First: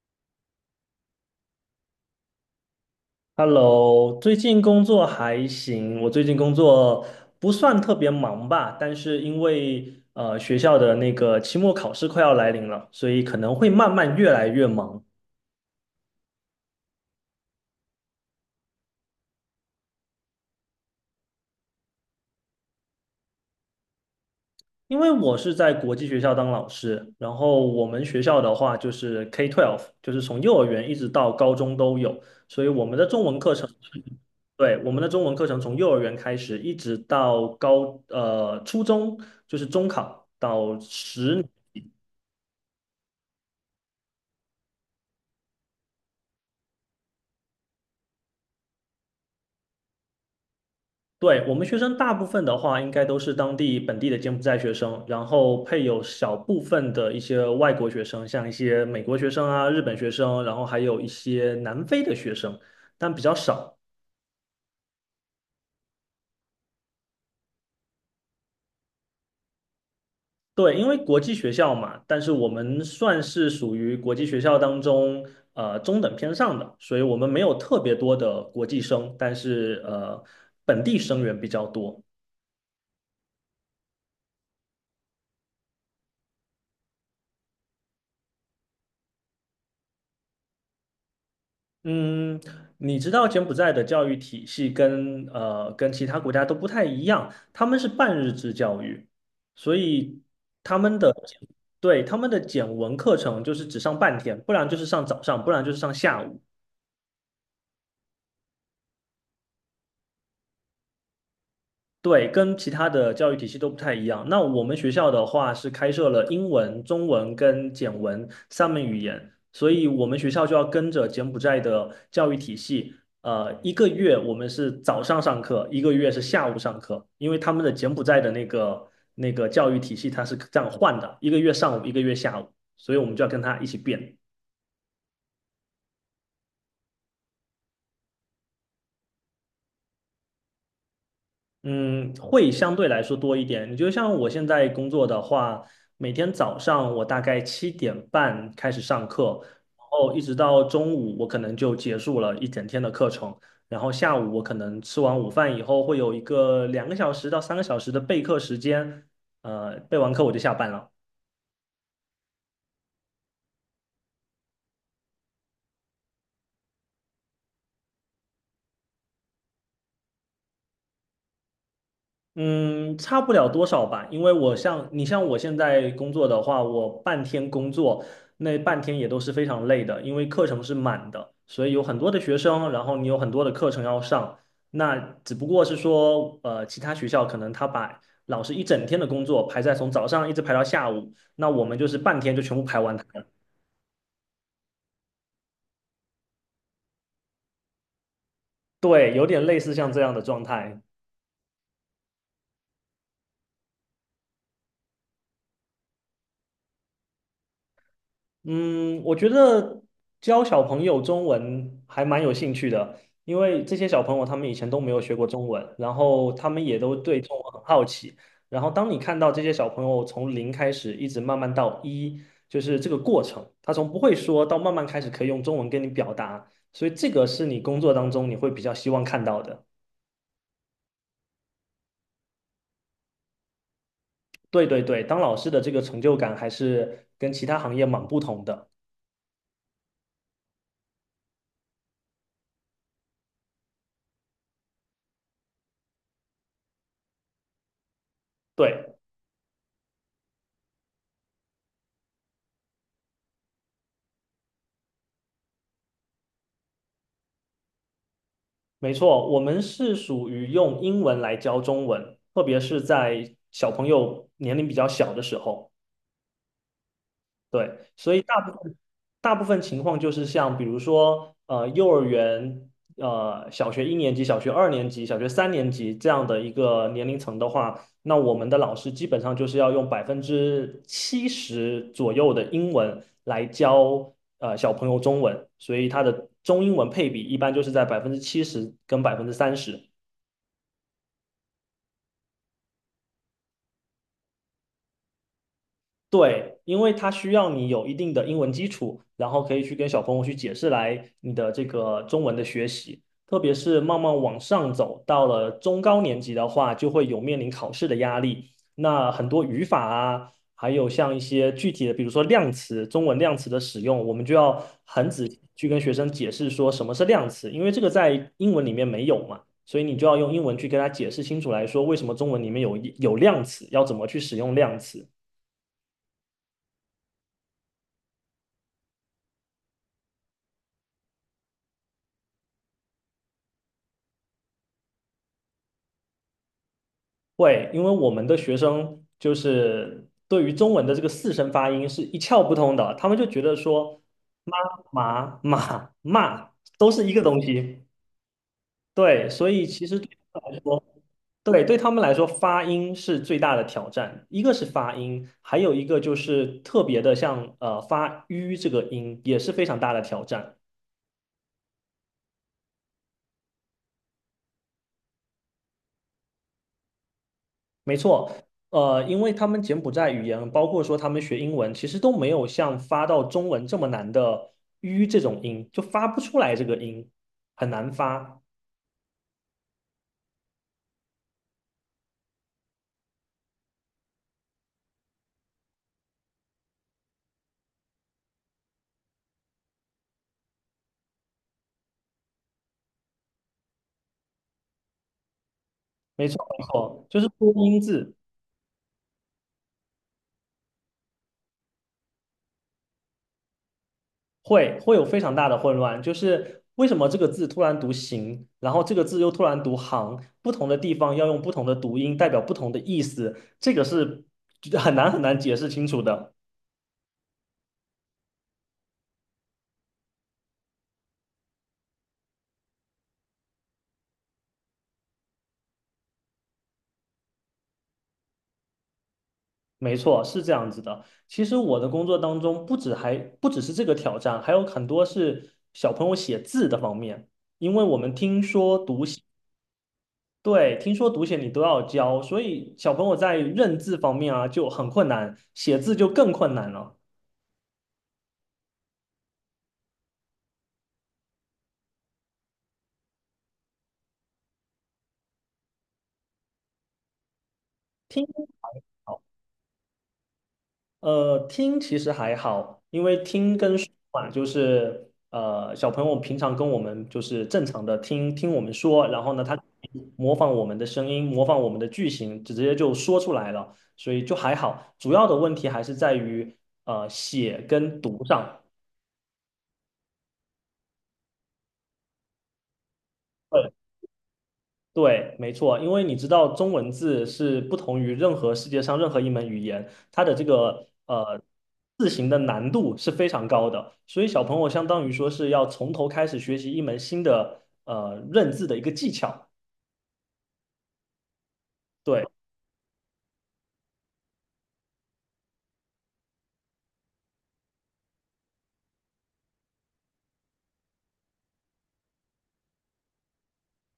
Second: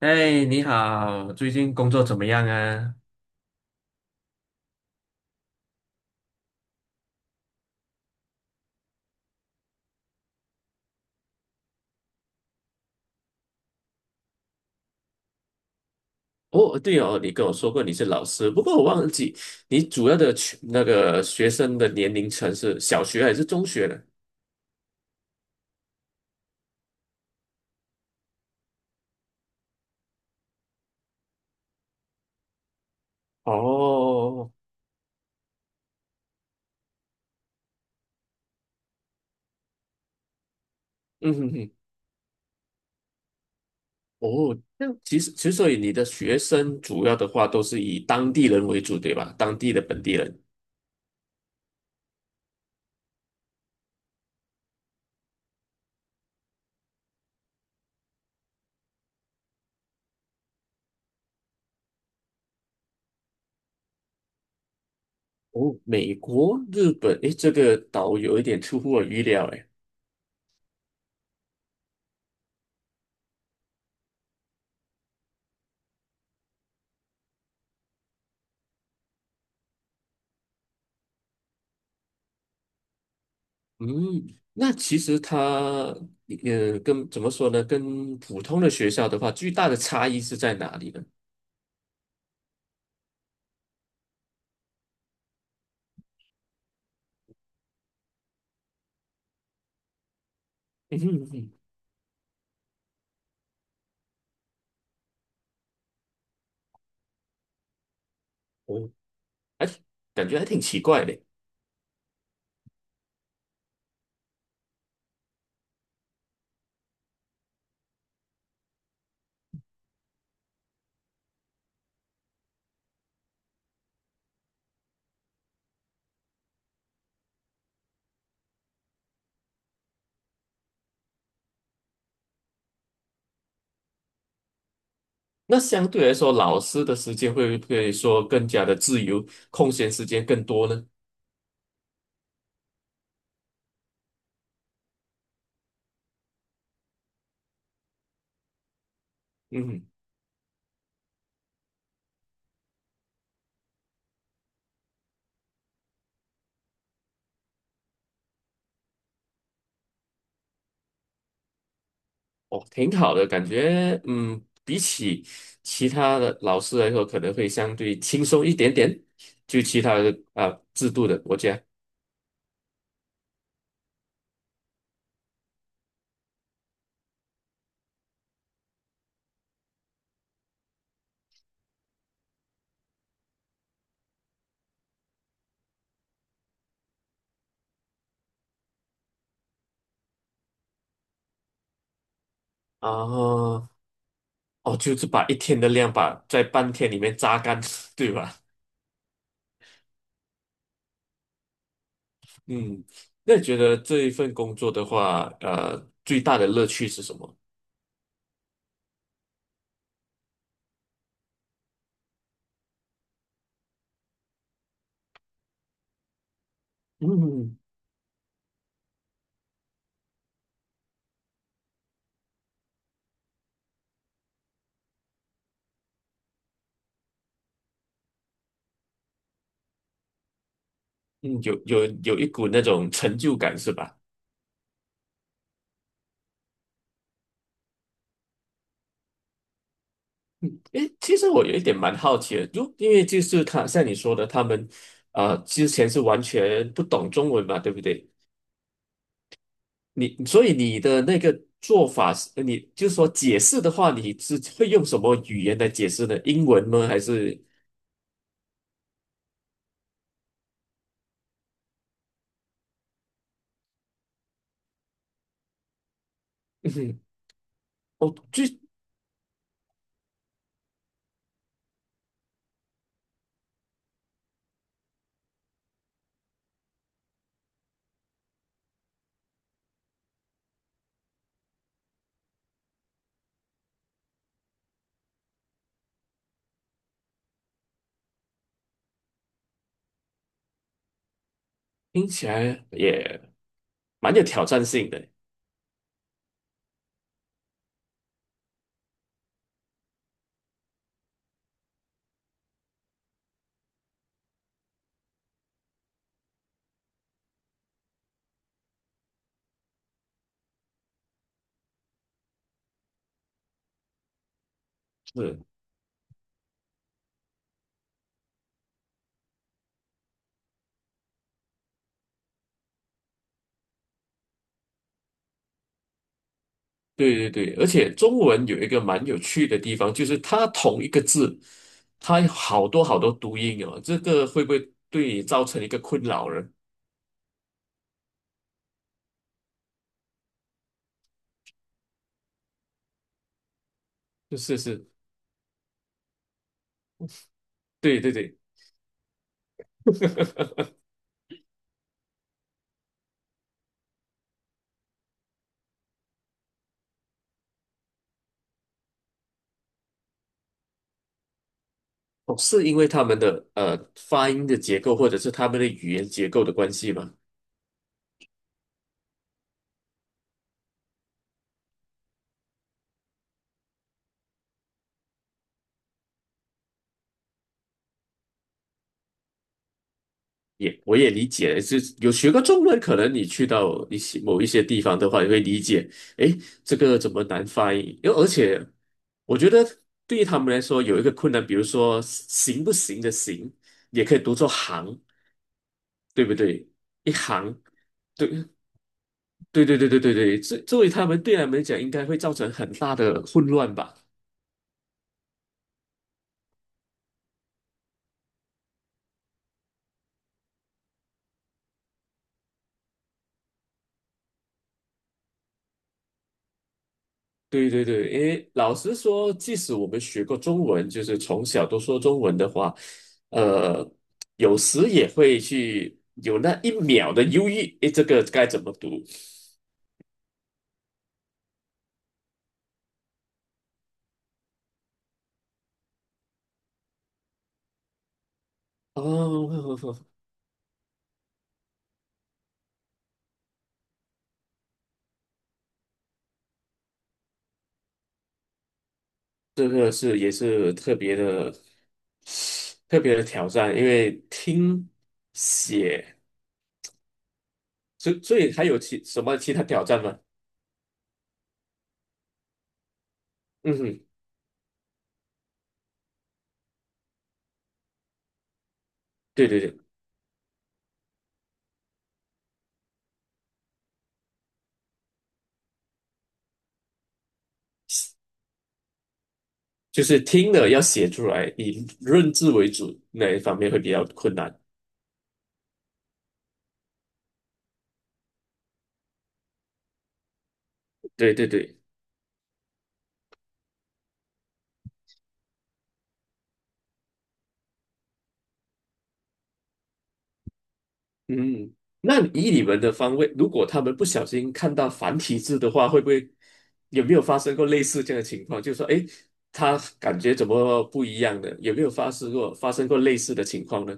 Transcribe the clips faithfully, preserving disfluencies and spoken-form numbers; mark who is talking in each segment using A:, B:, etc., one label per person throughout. A: 哎，你好，最近工作怎么样啊？
B: Hello，最近工作还行，我最近工作不算特别忙吧，但是因为呃学校的那个期末考试快要来临了，所以可能会慢慢越来越忙。
A: 哦，对哦，你跟我说过你是老师，不过我忘记你主要的群那个学生的年龄层是小学还是中学呢？
B: 因为我是在国际学校当老师，然后我们学校的话就是 K 十二，就是从幼儿园一直到高中都有，所以我们的中文课程，
A: 哦，
B: 对，我们的中文课程从幼儿园开始一直到高呃初中，就是中考到
A: 嗯
B: 十。
A: 哼哼。哦，那其实其实所以你的学生主要的话都是以当地人为主，对吧？当地的本地人。
B: 对，我们学生大部分的话，应该都是当地本地的柬埔寨学生，然后配有小部分的一些外国学生，像一些美国学生啊、日本学生，然后还有一些南非的学生，但比较少。
A: 哦，美国、日本，诶，这个岛有一点出乎我预料，诶。
B: 对，因为国际学校嘛，但是我们算是属于国际学校当中呃中等偏上的，所以我们没有特别多的国际生，但是呃本地生源比较多。
A: 嗯，那其实它，呃，跟怎么说呢？跟普通的学校的话，最大的差异是在哪里呢？
B: 嗯，你知道柬埔寨的教育体系跟呃跟其他国家都不太一样，他们是半日制教育，所以他们
A: 嗯
B: 的
A: 哼嗯哼。
B: 对，他们的简文课程就是只上半天，不然就是上早上，不然就是上下午。
A: 我哎，感觉还挺奇怪的。
B: 对，跟其他的教育体系都不太一样。那我们学校的话是开设了英文、中文跟简文三门语言，所以我们学校就要跟着柬埔寨的教育体系。呃，一个月我们是早上上课，一个月是下午上课，因为他们的柬埔寨的那个那个教育体系它是这样换的，一个月上午，一个月下午，所以我们就要跟他一起变。
A: 那相对来说，老师的时间会不会说更加的自由，空闲时间更多呢？
B: 嗯，会相对来说多一点。你就像我现在工作的话，每天早上我大概七点半开始上课，
A: 嗯
B: 然
A: 哼。
B: 后一直到中午，我可能就结束了一整天的课程。然后下午我可能吃完午饭以后，会有一个两个小时到三个小时的备课时间，呃，备完课我就下班了。
A: 哦，挺好的，感觉，嗯，比起其他的老师来说，可能会相对轻松一点点，就其他的啊、制度的国家
B: 嗯，差不了多少吧，因为我像你像我现在工作的话，我半天工作，那半天也都是非常累的，因为课程是满的，所以有很多的学生，然后你有很多的课程要上。那只不过是说，呃，其他学校可能他把老师一整天的工作排在从早上一直排到下午，那我们就是半天就全部排完它了。
A: 啊。哦，就是把一天的量把在半天里面榨干，对吧？
B: 对，有点类似像这样的状态。
A: 嗯，那你觉得这一份工作的话，呃，最大的乐趣是什么？
B: 嗯，我觉得教小朋友中文还蛮有兴趣的，因为这些小朋友他们以前都没有学过中文，然后他们也都对中文
A: 嗯
B: 很好奇。然后当你看到这些小朋友从零开始，一直慢慢到一，就是这个过程，他从不会说到慢慢开始可以用中文跟你表达，所以这个是你工作当中你会比较希望看到的。
A: 嗯，有有有一股那种成就感是吧？
B: 对对对，当老师的这个成就感还是跟其他行业蛮不同的。
A: 嗯，诶，其实我有一点蛮好奇的，就因为就是他像你说的，他们呃之前是完全不懂中文嘛，对不对？
B: 对。
A: 你所以你的那个做法是，你就是说解释的话，你是会用什么语言来解释呢？英文吗？还是？
B: 没错，我们是属于用英文来教中文，特别是在小朋友年龄比较小的时候，
A: 嗯哼。
B: 对，所
A: 哦，
B: 以大
A: 就
B: 部分大部分情况就是像比如说呃幼儿园、呃小学一年级、小学二年级、小学三年级这样的一个年龄层的话，那我们的老师基本上就是要用百分之七十左右的英文来教呃小朋友中文，所以他的中英文配比一般就是在百分之七十跟百分之三十。
A: 听起来也蛮有挑战性的。
B: 对，因为它需要你有一定的英文基础，然后可以去跟小朋友去解释来你的这个中文的学习，特别是慢慢往上走，到了中高年级的话，就会有面临考试的压力。那很多语法啊，还有像一些具体的，比如说量词，中文量词的使用，我们就要很仔
A: 是，
B: 细去跟学生解释说什么是量词，因为这个在英文里面没有嘛，所以你就要用英文去跟他解释清楚来说，为什么中文里面有有量词，要怎么去使用量词。
A: 对对对，而且中文有一个蛮有趣的地方，就是它同一个字，它有好多好多读音哦。这个会不会对你造成一个困扰呢？
B: 会，因为我们的学生就是对于中文的这个四声发音是一窍不通的，他们就觉得说
A: 就是
B: 妈、
A: 是，
B: 妈马、骂都是一个东西。
A: 对对对。
B: 对，所以其实对他们来说，对对他们来说，发音是最大的挑战。一个是发音，还有一个就是特别的像呃发吁这个音也是非常大的挑战。
A: 哦，是因为他们的呃发音的结构，或者是他们的语言结构的关系吗？
B: 没错，呃，因为他们柬埔寨语言，包括说他们学英文，其实都没有像发到中文这么难的 "ü" 这种音，就发不出来这个音，很难发。
A: 也我也理解，就是有学过中文，可能你去到一些某一些地方的话，你会理解，诶，这个怎么难发音？因为而且我觉得对于他们来说有一个困难，比如说行不行的行，也可以读作行，对
B: 没
A: 不
B: 错，没
A: 对？
B: 错，
A: 一
B: 就是多
A: 行，
B: 音字
A: 对对对对对对对，这作为他们对他们来讲，应该会造成很大的混乱吧？
B: 会会有非常大的混乱，就是为什么这个字突然读行，然后这个字又突然读行，不同的地方要用不同的读音，代表不同的意思，这个是很难很难解释清楚的。
A: 对对对，因为老实说，即使我们学过中文，就是从小都说中文的话，呃，有时也会去有那一秒的犹豫，诶，这个该怎么读？
B: 没错，是这样子的。其实我的工作当中，不止还不只是这个挑战，还有很多是小朋友写字的方面，因为我们听说读写，
A: 哦，
B: 对，听说读写你都要教，所以小朋友在认字方面啊就很困难，写字就更困难了。
A: 这个是也是特别的特别的挑战，因为听写，所以
B: 听。
A: 所以还有其什么其他挑战吗？
B: 呃，听其实还好，因为听
A: 嗯
B: 跟说
A: 哼，
B: 嘛，就是呃，小朋友平常跟我们就是正常的听听我们说，然后呢，
A: 对
B: 他
A: 对对，
B: 模仿我们的声音，模仿我们的句型，直接就说出来了，所以就还好。主要的问题还是在于呃写跟读上。
A: 就是听了要写出来，以认字为主那一方面会比较困难。
B: 对，没错，因为你知道中文字是不同于任何世界上任何一门语言，它的这个
A: 对
B: 呃
A: 对对。
B: 字形的难度是非常高的，所以小朋友相当于说是要从头开始学习一门新的呃认字的一个技巧。
A: 嗯，那
B: 对，
A: 以你们的方位，如果他们不小心看到繁体字的话，会不会有没有发生过类似这样的情况？就是说，诶，他感觉怎么不一样的？有没有发生过发生过类似的情况呢？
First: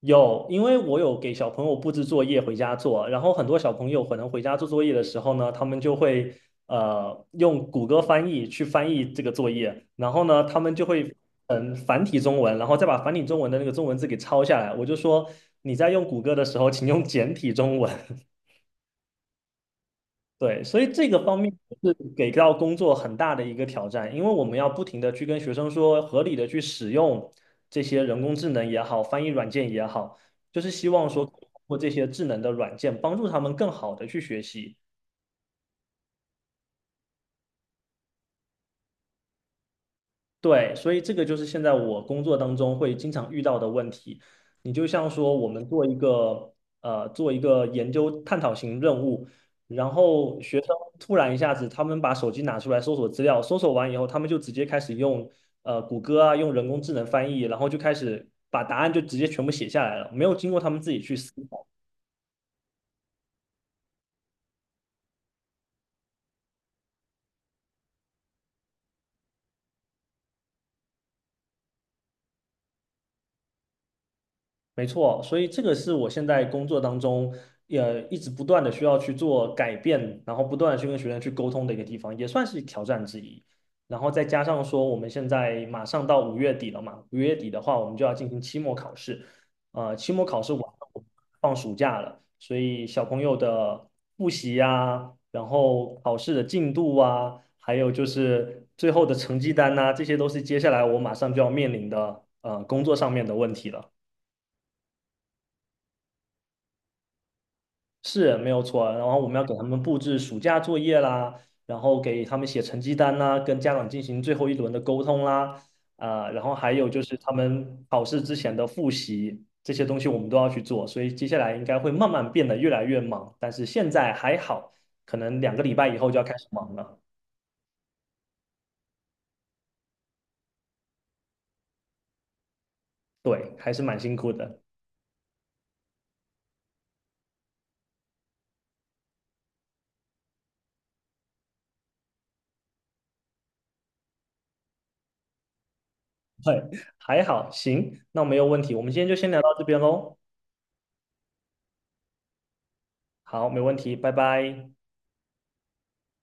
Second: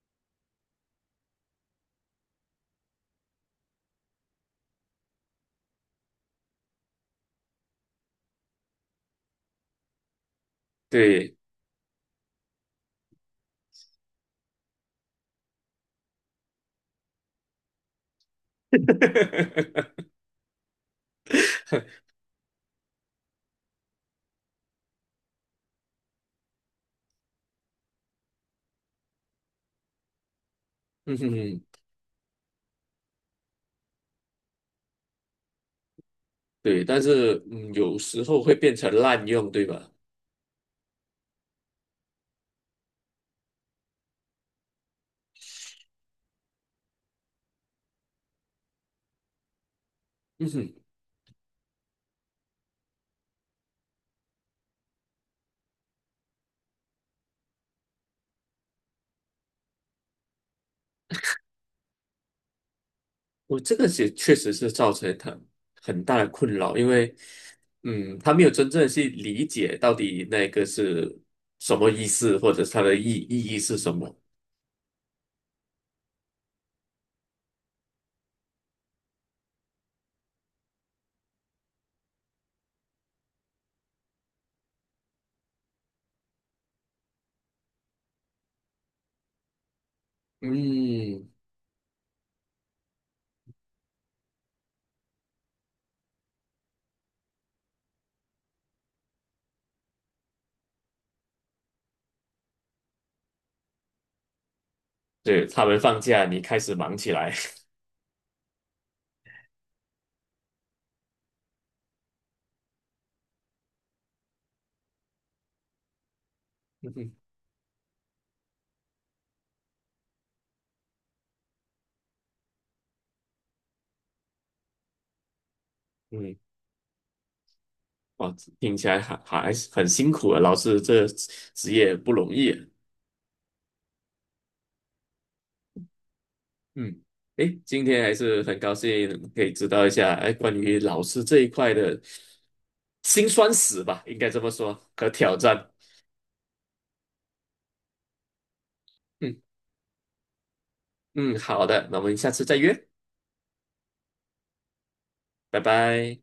B: 有，因为我有给小朋友布置作业回家做，然后很多小朋友可能回家做作业的时候呢，他们就会呃用谷歌翻译去翻译这个作业，然后呢，他们就会
A: 对，
B: 嗯繁体中文，然后再把繁体中文的那个中文字给抄下来。我就说你在用谷歌的时候，请用简体中文。对，所以这个方面是给到工作很大的一个挑战，因为我们要不停的去跟学生说，合理的去使用这些人工智能也好，翻译软件也好，就是希望
A: 嗯
B: 说
A: 哼
B: 通
A: 哼。
B: 过这些智能的软件帮助他们更好的去学习。
A: 对，但是嗯，有时候会变成滥用，对吧？
B: 对，所以这个就是现在我工作当中会经常遇到的问题。你就像说，我们做一个呃，做一个研究探讨型任务，然后
A: 嗯
B: 学生
A: 哼。
B: 突然一下子，他们把手机拿出来搜索资料，搜索完以后，他们就直接开始用呃谷歌啊，用人工智能翻译，然后就开始把答案就直接全部写下来了，没有经过他们自己去思。
A: 我这个也确实是造成他很大的困扰，因为嗯，他没有真正去理解到底那个是什么意思，或者是它的意意义是什么。
B: 没错，所以这个是我现在工作当中，也一直不断的需要去做改变，然后不断的去跟学生去沟通的一个地方，也算是挑战之一。然后再加上说，我们现在马上到五月底了嘛，五月底的话，我们就要进行期末考试，呃，期末考试完了，我们
A: 嗯，
B: 放暑假了，所以小朋友的复习啊，然后考试的进度啊，还有就是最后的成绩单呐、这些都是接下来我马上就要面临的呃工作上面的问题了。
A: 对，他们放假，你开始忙起来。
B: 是没有错啊，然后我们要给他们布置暑假作业啦，然后给他们写成绩单啦，跟家长进行最后一轮的沟通啦，啊、然后还 有就
A: 嗯，
B: 是他们考试之前的复习这些东西我们都要去做，所以接下来应该会慢慢变得越来越忙，但是现在还好，可能两个礼拜以后就要开
A: 嗯，
B: 始忙了，
A: 哇，听起来还还是很辛苦啊，老师这职业不容易啊
B: 对，还是蛮辛苦的
A: 嗯，诶，今天还是很高兴可以知道一下，哎，关于老师这一块的辛酸史吧，应该这么说，和挑战。
B: 对，还好，行，那没有问题，我们今天就先
A: 嗯。
B: 聊到这边喽，
A: 嗯，好的，那我们下次再约，
B: 好，没问题，拜拜。
A: 拜拜。